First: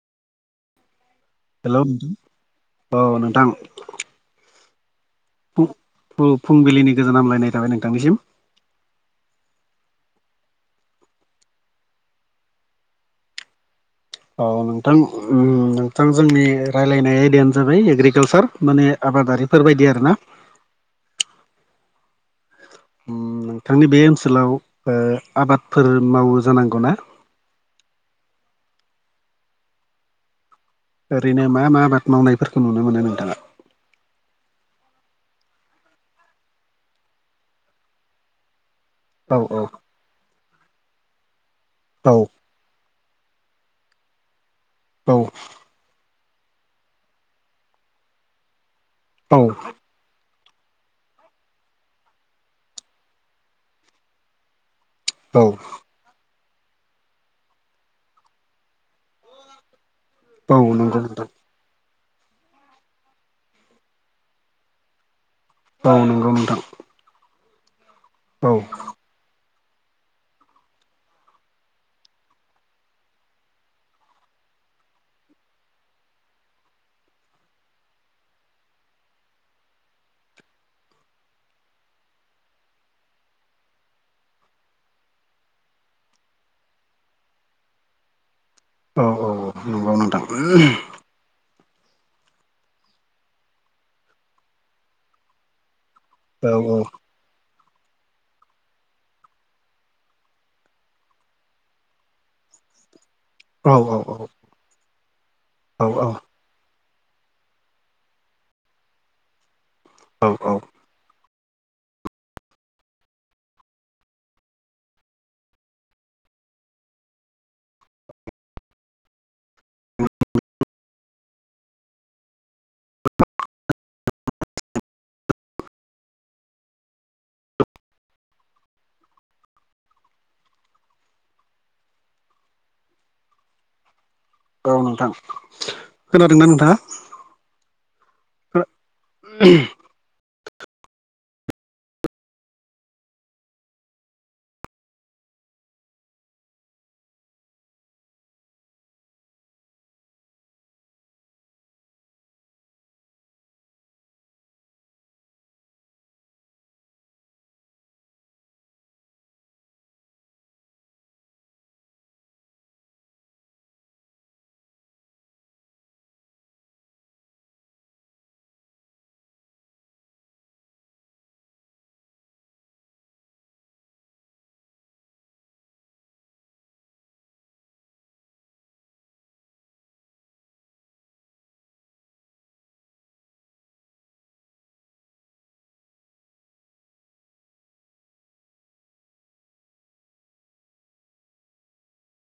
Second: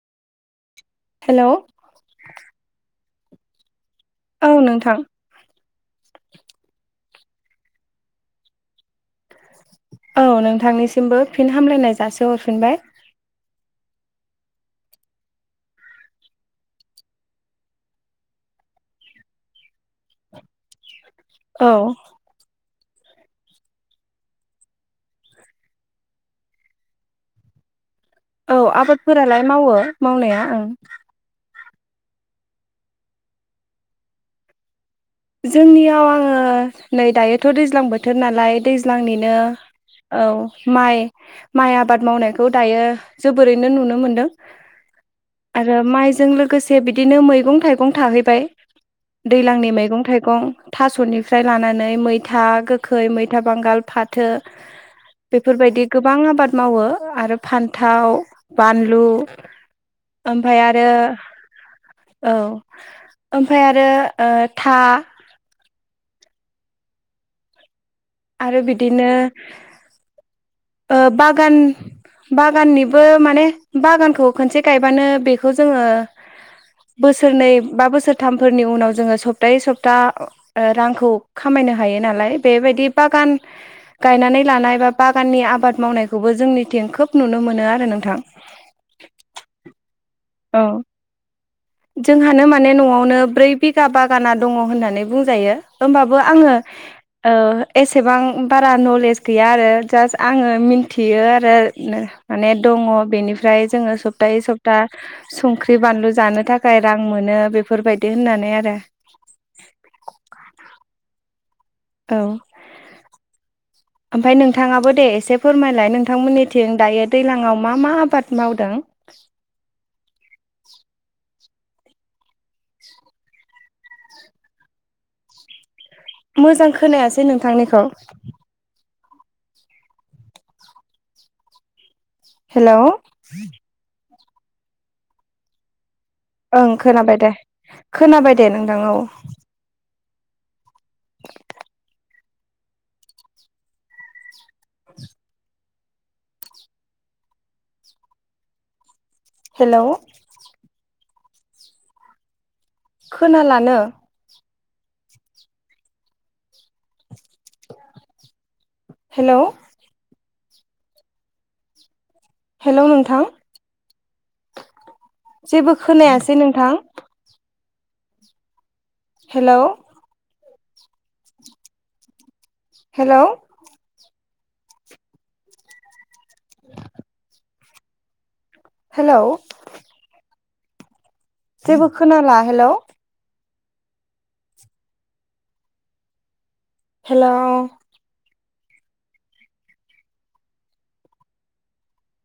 हेल' hello औ नोंथां औ नोंथां फुंबिलिनि गोजोन हामलायनाय थाबाय नोंथांनिसिम औ नोंथांनिसिमबो फिन हामलायनाय जासि हरफिनबाय औ नोंथां नोंथां जोंनि रायलायनाय आयदायानो जाबाय एग्रिकालसार माने आबादारिफोर बायदि आरो ना औ [unintelligible] नोंथांनि बे ओनसोलाव ओ आबादफोर मावो जानांगौ ना औ आबादफोरालाय मावो मावनाया ओं ओरैनो मा मा आबाद मावनायफोरखौ नुनो मोनो नोंथाङा जोंनियाव आङो नै दायोथ' दैज्लां बोथोर नालाय दैज्लांनिनो औ औ माइ माइ आबाद औ मावनायखौ दायो जोबोरैनो नुनो मोनदों औ आरो माइजों लोगोसे बिदिनो मैगं थाइगं थाहैबाय दैज्लांनि मैं मैगं थाइगं थास'निफ्राय लानानै मैथा गोखै मैथा बांगाल फाथो [unintelligible] बेफोरबायदि गोबां आबाद मावो आरो फान्थाव बानलु औ ओमफ्राय आरो नंगौ नोंथां औ ओमफ्राय आरो था औ नंगौ नोंथां औ आरो बिदिनो बागान बागाननिबो माने बागानखौ खनसे गायबानो बेखौ जोङो बोसोरनै बा बोसोरथामफोरनि उनाव जोङो सप्तायै सप्ता रांखौ खामायनो हायो नालाय बेबायदि बागान गायनानै लानाय बा बागाननि आबाद मावनायखौबो जोंनिथिं खोब नुनो मोनो आरो नोंथां औ औ औ नंगौ नोंथां औ जोंहानो माने न'आवनो ब्रै बिगा बागाना दङ होननानै बुंजायो होमबाबो औ आङो एसेबां बारा नलेज गैया आरो जास्ट आङो मिन्थियो आरो माने दङ बेनिफ्राय औ औ जोङो सप्ताहै सप्ता संख्रि बानलु जानो थाखाय थाखाय रां मोनो बेफोरबायदि होननानै आरो औ औ औ ओमफफ्राय नोंथाङाबो दे एसे फोरमायलाय नोंथांमोननिथिं दायो दैज्लाङाव मा मा आबाद मावदों मोजां खोनायासै नोंथांनिखौ हेलौ [unintelligible] नोंथां खोनादोंना ओं नोंथाङा खोनाबाय दे खोनाबाय दे नोंथां औ [unintelligible] [unintelligible] [unintelligible] हेलौ खोनालानो हेलौ हेलौ नोंथां जेबो खोनायासै नोंथां हेलौ हेलौ [unintelligible] हेलौ जेबो खोनाला हेलौ हेलौ